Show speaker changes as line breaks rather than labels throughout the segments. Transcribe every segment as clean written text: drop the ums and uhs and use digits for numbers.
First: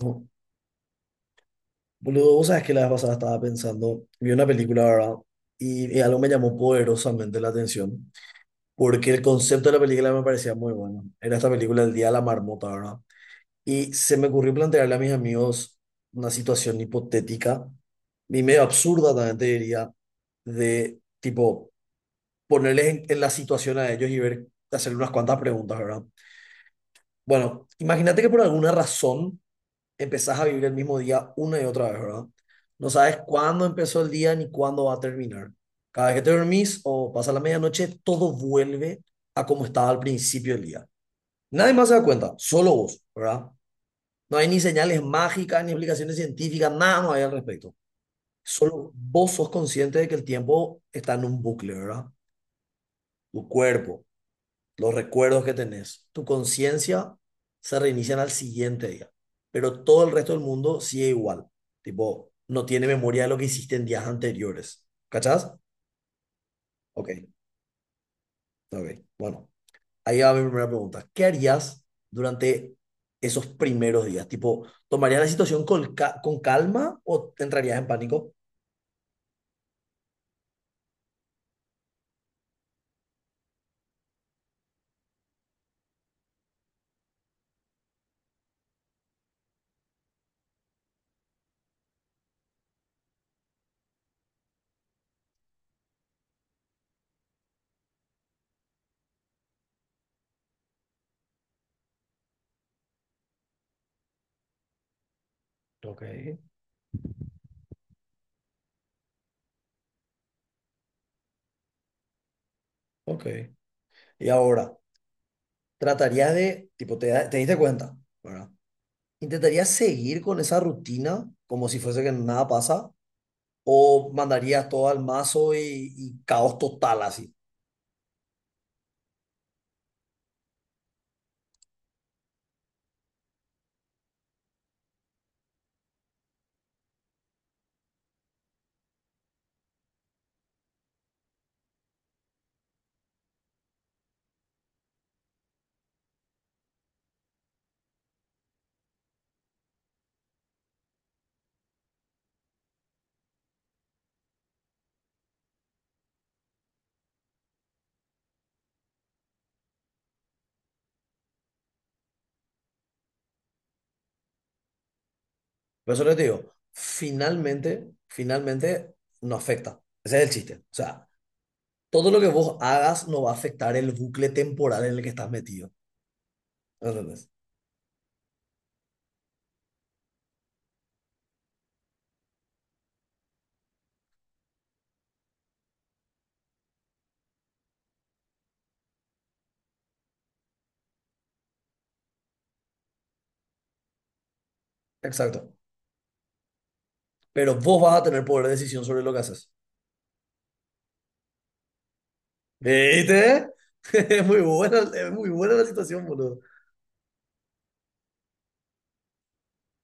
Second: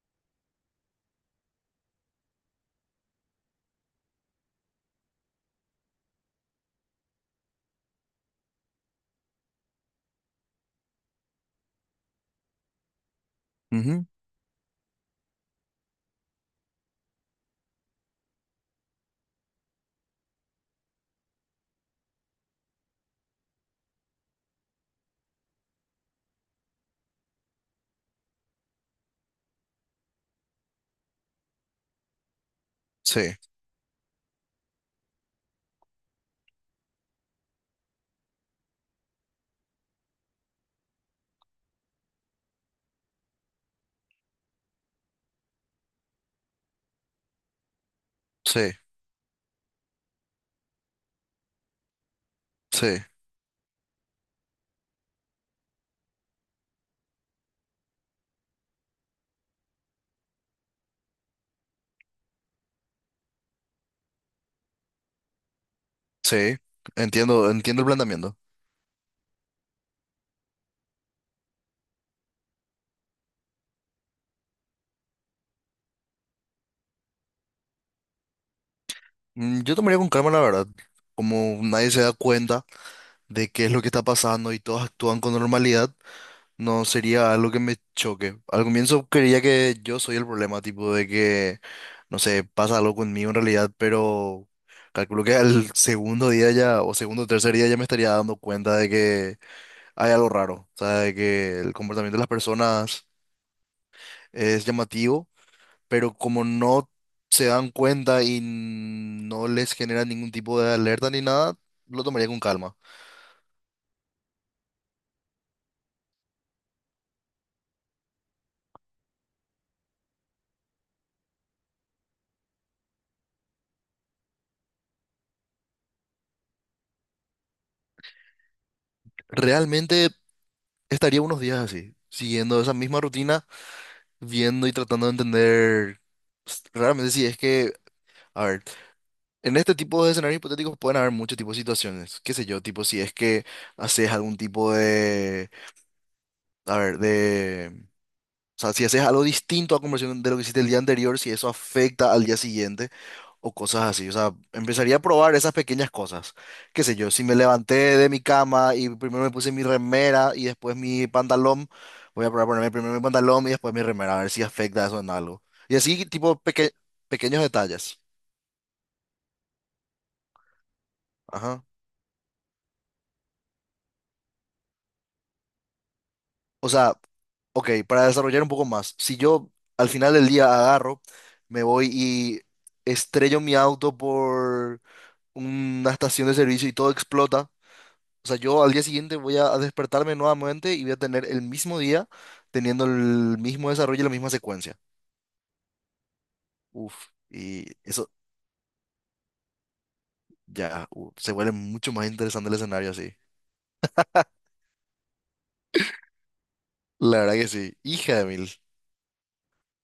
No, Boludo, vos sabés que la vez pasada estaba pensando, vi una película, ¿verdad? Y algo me llamó poderosamente la atención, porque el concepto de la película me parecía muy bueno. Era esta película El Día de la Marmota, ¿verdad? Y
Ujú.
se me ocurrió plantearle a mis amigos una situación hipotética y medio absurda también te diría, de tipo ponerles en la situación a ellos y ver, hacerle unas cuantas preguntas, ¿verdad? Bueno, imagínate que por alguna razón empezás a vivir el mismo día una y otra vez, ¿verdad? No sabes
Sí,
cuándo empezó el día ni cuándo va a terminar. Cada vez que te dormís o pasa la medianoche, todo vuelve a como estaba al principio del día. Nadie más se da cuenta, solo vos, ¿verdad? No hay ni señales mágicas, ni explicaciones científicas, nada no hay al respecto.
sí,
Solo vos sos consciente de que el tiempo está en un bucle, ¿verdad?
sí,
Tu cuerpo, los recuerdos que tenés, tu conciencia se reinician al siguiente día, pero todo el resto del mundo sigue igual. Tipo, no tiene memoria de lo que hiciste en días anteriores. ¿Cachás?
sí.
Ok,
Entiendo el planteamiento.
ok. Bueno, ahí va mi primera pregunta. ¿Qué harías durante esos primeros días? Tipo, ¿tomarías la situación con calma o te entrarías en pánico?
Yo tomaría con calma, la verdad. Como nadie se da cuenta de qué es lo que está pasando y todos actúan con normalidad, no sería algo que me choque. Al comienzo creía que yo soy el problema, tipo de que, no sé, pasa algo conmigo en realidad, pero calculo que al segundo día ya, o segundo o tercer día ya me estaría dando cuenta de que hay algo raro. O sea, de que el comportamiento de las personas es llamativo,
Ok,
pero como no se dan cuenta y no les genera ningún tipo de alerta ni nada, lo tomaría con calma.
ok. Y ahora, tratarías de, tipo, te diste cuenta, ¿verdad? ¿Intentarías seguir con esa rutina como si fuese que nada pasa? ¿O mandarías todo al mazo y caos total así?
Realmente estaría unos días así, siguiendo esa misma rutina, viendo y tratando de entender realmente si es que, a ver, en este tipo de escenarios hipotéticos pueden haber muchos tipos de situaciones, qué sé yo, tipo si es que haces algún tipo de, a ver, o sea, si haces algo distinto a conversión de lo que hiciste el día anterior, si eso afecta al día siguiente o cosas así. O sea, empezaría a probar esas pequeñas cosas. Qué sé yo, si me levanté de mi cama y primero me puse mi remera y después mi pantalón, voy a probar ponerme primero mi pantalón y después mi remera, a ver si afecta eso en algo. Y
Por eso
así,
les
tipo,
digo,
pequeños
finalmente,
detalles.
finalmente no afecta. Ese es el chiste. O sea,
Ajá.
todo lo que vos hagas no va a afectar el bucle temporal en el que estás metido.
O sea,
¿Entendés?
ok, para desarrollar un poco más, si yo al final del día agarro, me voy y estrello mi auto por una estación de servicio y todo explota. O sea, yo al día siguiente voy a despertarme nuevamente y voy a tener el mismo día teniendo el mismo desarrollo y la misma secuencia.
Exacto.
Uf,
Pero
y
vos vas a
eso
tener poder de decisión sobre lo que haces.
ya se vuelve mucho más interesante el escenario así.
¿Viste? Es muy buena la situación, boludo.
La verdad que sí. Hija de mil.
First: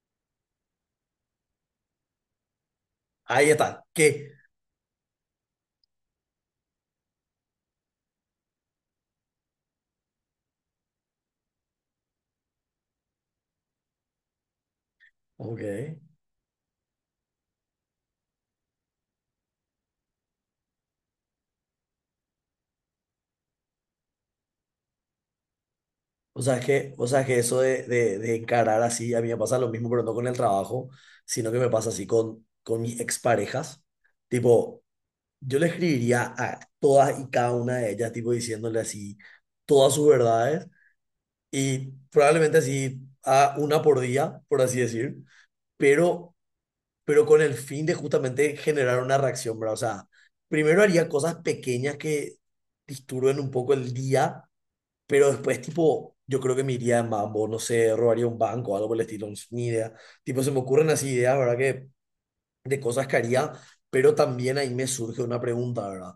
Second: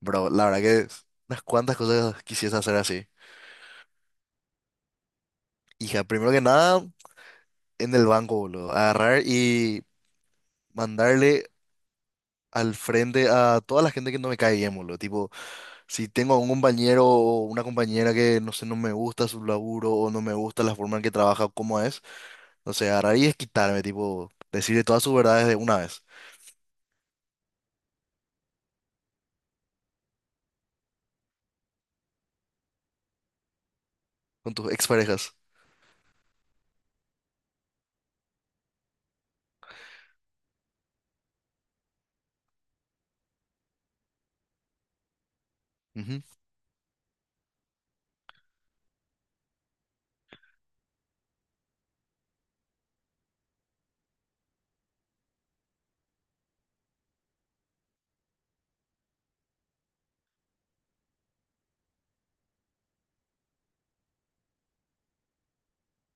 Bro, la verdad que unas cuantas cosas quisiese hacer así.
Ahí está. ¿Qué?
Hija, primero que nada, en el banco, boludo. Agarrar y mandarle al frente a toda la gente que no me cae bien, boludo. Tipo,
Ok.
si tengo un compañero o una compañera que, no sé, no me gusta su laburo o no me gusta la forma en que trabaja, cómo es, no sé, agarrar y quitarme, tipo, decirle todas sus verdades de una vez
O sea, es que, o sea, es que eso de encarar así, a mí me pasa lo mismo, pero no con el trabajo, sino que me pasa así con mis exparejas.
con tus
Tipo,
exparejas.
yo le escribiría a todas y cada una de ellas, tipo, diciéndole así todas sus verdades y probablemente así a una por día, por así decir,
Ujú,
pero, pero con el fin de justamente generar una reacción, ¿verdad? O sea, primero haría cosas pequeñas que disturben un poco el día pero después, tipo, yo creo que me iría en mambo, no sé, robaría un banco o algo por el estilo, no sé, ni idea. Tipo, se me ocurren así ideas, ¿verdad? Que de cosas que haría, pero también ahí me surge una pregunta, ¿verdad?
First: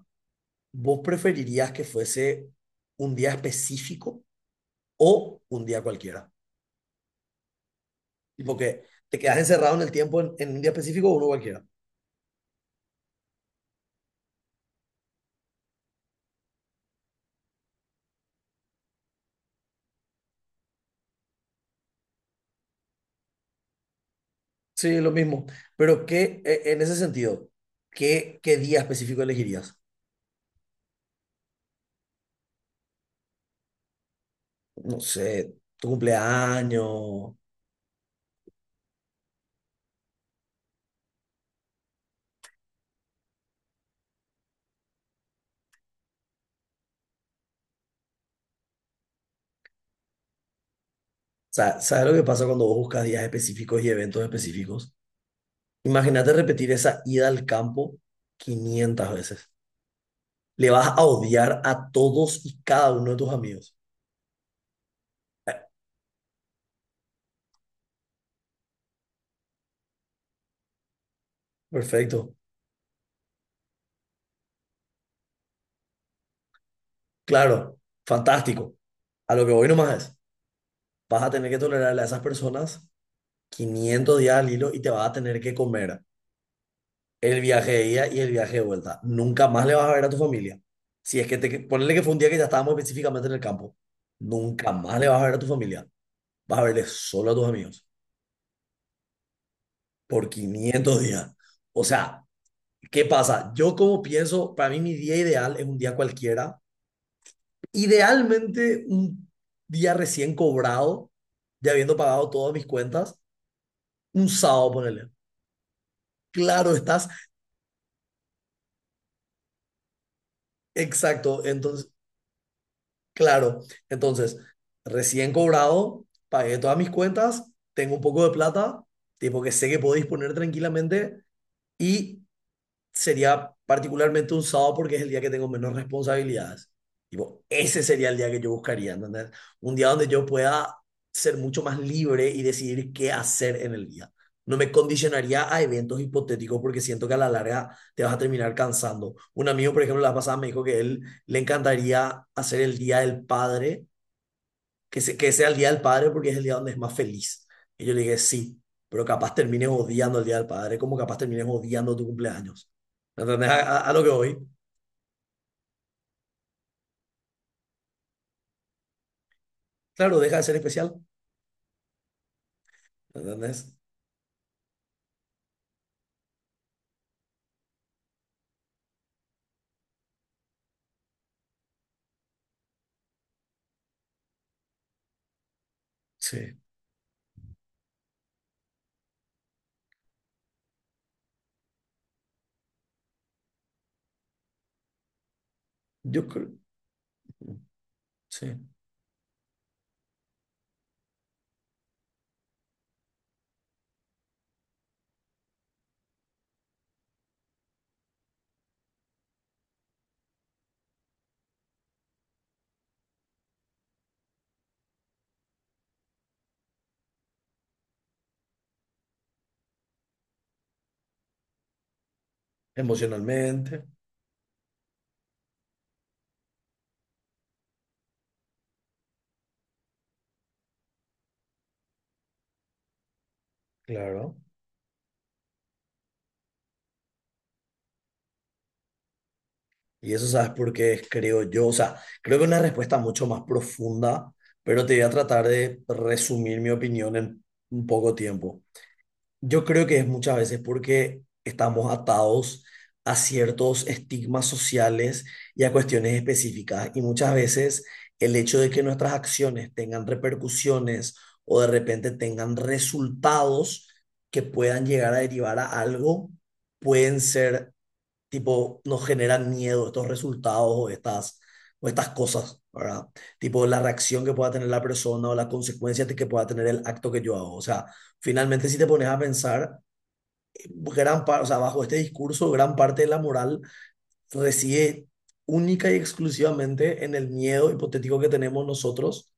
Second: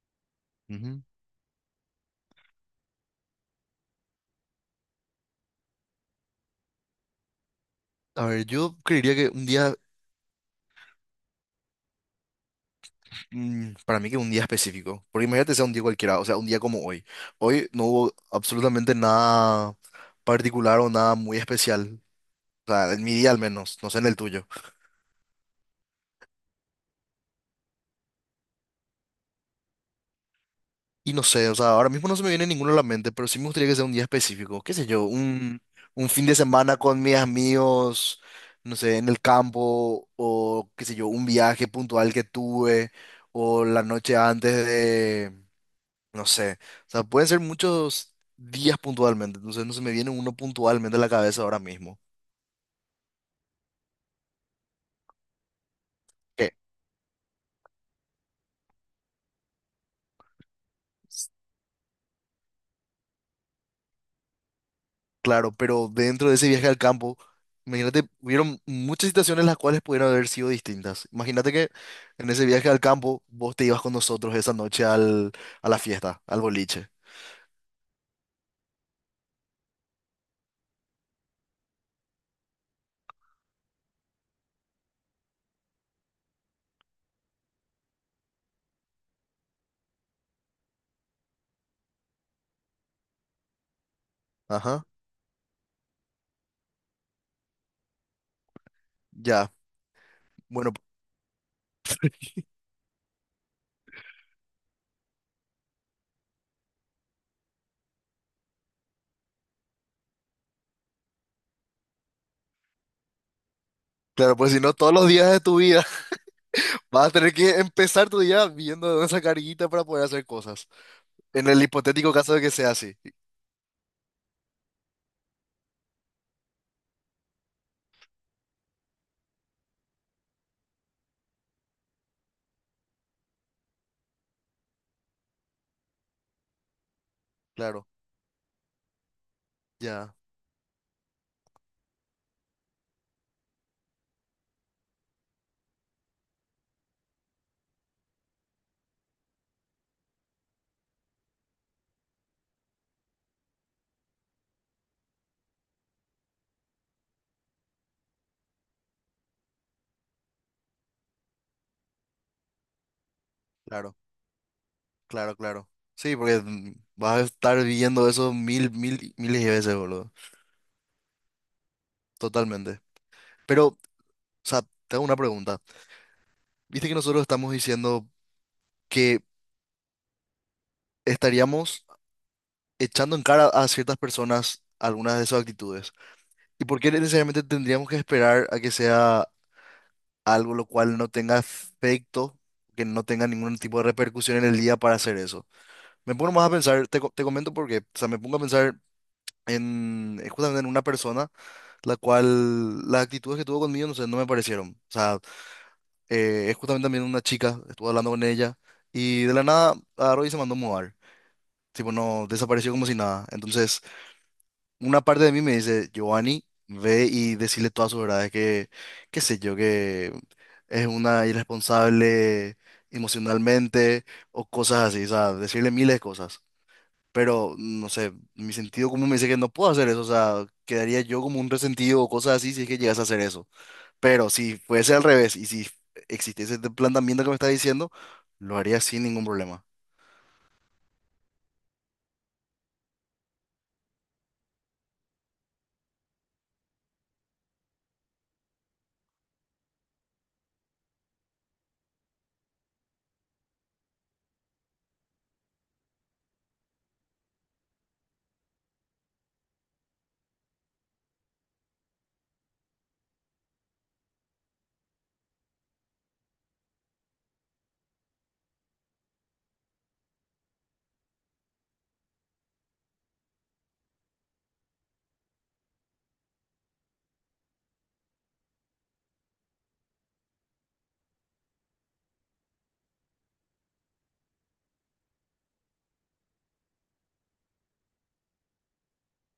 ¿Vos
ujú.
preferirías que fuese un día específico o un día cualquiera?
A ver,
Tipo
yo
que
creería
te
que
quedas
un
encerrado
día,
en el tiempo en un día específico o uno cualquiera.
mm, para mí que un día específico, porque imagínate sea un día cualquiera, o sea, un día como hoy. Hoy no hubo absolutamente nada particular o nada muy especial, o sea, en mi día al menos, no sé en el tuyo.
Sí, lo mismo. Pero ¿qué, en ese sentido, qué día específico elegirías?
Y no sé, o sea, ahora mismo no se me viene ninguno a la mente, pero sí me gustaría que sea un día específico, qué sé
No
yo,
sé, tu
un fin de semana con mis
cumpleaños.
amigos, no sé, en el campo, o qué sé yo, un viaje puntual que tuve, o la noche antes de, no sé, o sea, pueden ser muchos días puntualmente, entonces no se me viene uno puntualmente a la cabeza ahora
Sa-
mismo.
¿Sabes lo que pasa cuando vos buscas días específicos y eventos específicos? Imagínate
¿Qué?
repetir esa ida al campo 500 veces. Le vas a odiar a todos y cada uno de tus amigos.
Claro, pero dentro de ese viaje al campo, imagínate, hubieron muchas situaciones las cuales pudieron haber sido distintas. Imagínate que en
Perfecto.
ese viaje al campo vos te ibas con nosotros esa noche al, a la fiesta, al boliche.
Claro. Fantástico. A lo que voy nomás es, vas a tener que tolerarle a esas personas 500 días al hilo y te vas a tener que comer el viaje de ida y el viaje de vuelta. Nunca más le vas a ver a tu familia. Si es que te, ponerle que fue un día que ya estábamos específicamente en el campo. Nunca
Ajá,
más le vas a ver a tu familia. Vas a verle solo a tus amigos
ya.
por
Bueno,
500 días. O sea, ¿qué pasa? Yo como pienso, para mí mi día ideal es un día cualquiera. Idealmente un día recién cobrado, ya habiendo pagado todas mis cuentas, un
claro, pues si
sábado,
no, todos los
ponele.
días de tu vida
Claro, estás
vas a tener que empezar tu día viendo esa carguita para poder hacer cosas.
exacto.
En el
Entonces,
hipotético caso de que sea así.
claro, entonces, recién cobrado, pagué todas mis cuentas, tengo un poco de plata, tipo que sé que puedo disponer tranquilamente y sería particularmente un sábado porque es el día que tengo menos responsabilidades. Tipo, ese
Claro,
sería el día que yo buscaría, ¿entendés? Un día donde
ya,
yo pueda ser mucho más libre y decidir qué hacer en el día. No me condicionaría a eventos hipotéticos porque siento que a la larga te vas a terminar cansando. Un amigo, por ejemplo, la pasada me dijo que él le encantaría hacer el Día del Padre que sea el Día del Padre porque es el día donde es más feliz. Y yo le dije, sí, pero capaz termines odiando el Día del Padre, como capaz termines odiando tu cumpleaños. ¿Entendés? A
claro,
lo que voy.
claro. Sí, porque vas a estar viendo eso miles de veces, boludo.
Claro, deja de ser especial.
Totalmente.
¿Entendés?
Pero o sea, te hago una pregunta. Viste que nosotros estamos diciendo que estaríamos echando en cara a ciertas personas algunas de sus actitudes.
Sí,
¿Y por qué necesariamente tendríamos que esperar a que sea algo lo cual no tenga efecto, que no tenga ningún tipo de repercusión en el día para hacer eso? Me
yo
pongo más a
creo,
pensar, te comento por qué. O sea, me pongo a
sí,
pensar en justamente en una persona la cual las actitudes que tuvo conmigo, no sé, no me parecieron. O sea, es justamente también una chica, estuve hablando con ella y de la nada agarró y se mandó a mudar. Tipo, no, desapareció como si nada. Entonces, una parte de mí me dice, Giovanni, ve y decirle todas sus verdades, que, qué sé yo, que es una irresponsable
emocionalmente,
emocionalmente o cosas así, o sea, decirle miles de cosas. Pero, no sé, mi sentido común me dice que no puedo hacer eso, o sea, quedaría yo como un resentido o cosas así si es que llegas a hacer eso. Pero
claro.
si fuese al revés y si existiese este planteamiento que me está diciendo, lo haría sin ningún problema.
Y eso sabes por qué creo yo, o sea, creo que es una respuesta mucho más profunda, pero te voy a tratar de resumir mi opinión en un poco tiempo. Yo creo que es muchas veces porque estamos atados a ciertos estigmas sociales y a cuestiones específicas. Y muchas veces el hecho de que nuestras acciones tengan repercusiones o de repente tengan resultados que puedan llegar a derivar a algo, pueden ser tipo, nos generan miedo estos resultados o estas cosas, ¿verdad? Tipo, la reacción que pueda tener la persona o las consecuencias que pueda tener el acto que yo hago. O sea, finalmente si te pones a pensar, gran parte, o sea, bajo este discurso, gran parte de la moral reside única y exclusivamente en el miedo hipotético que tenemos nosotros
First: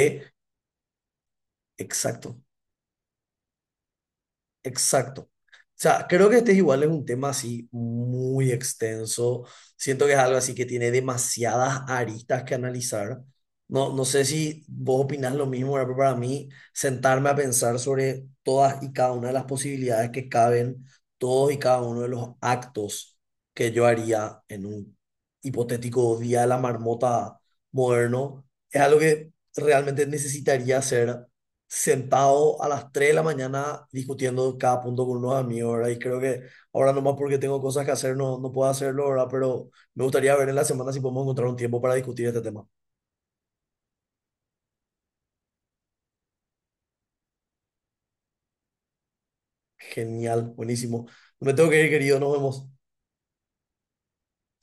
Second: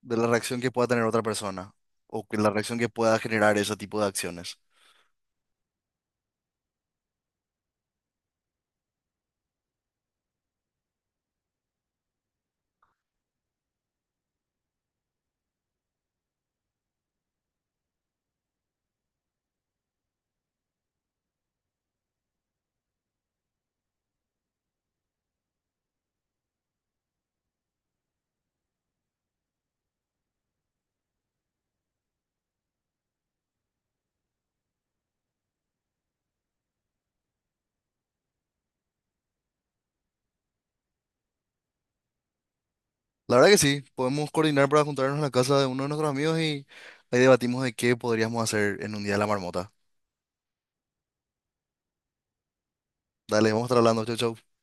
De la reacción que pueda tener otra persona o que
exacto,
la reacción que pueda generar ese tipo de acciones.
Exacto. O sea, creo que este es igual es un tema así muy extenso. Siento que es algo así que tiene demasiadas aristas que analizar. No, no sé si vos opinás lo mismo, ¿verdad? Pero para mí sentarme a pensar sobre todas y cada una de las posibilidades que caben, todos y cada uno de los actos que yo haría en un hipotético día de la marmota moderno, es algo que realmente necesitaría hacer sentado a las 3 de la mañana discutiendo cada punto con unos amigos, ¿verdad? Y creo que ahora nomás porque tengo cosas que hacer no, no puedo hacerlo, ¿verdad? Pero me gustaría ver en la semana si podemos encontrar un tiempo para discutir este tema.
La verdad que sí, podemos coordinar para juntarnos en la casa de uno de nuestros amigos y ahí debatimos de qué podríamos hacer en un día de la marmota.
Genial, buenísimo. No Me tengo que ir, querido, nos vemos.
Dale, vamos a estar hablando, chau, chau.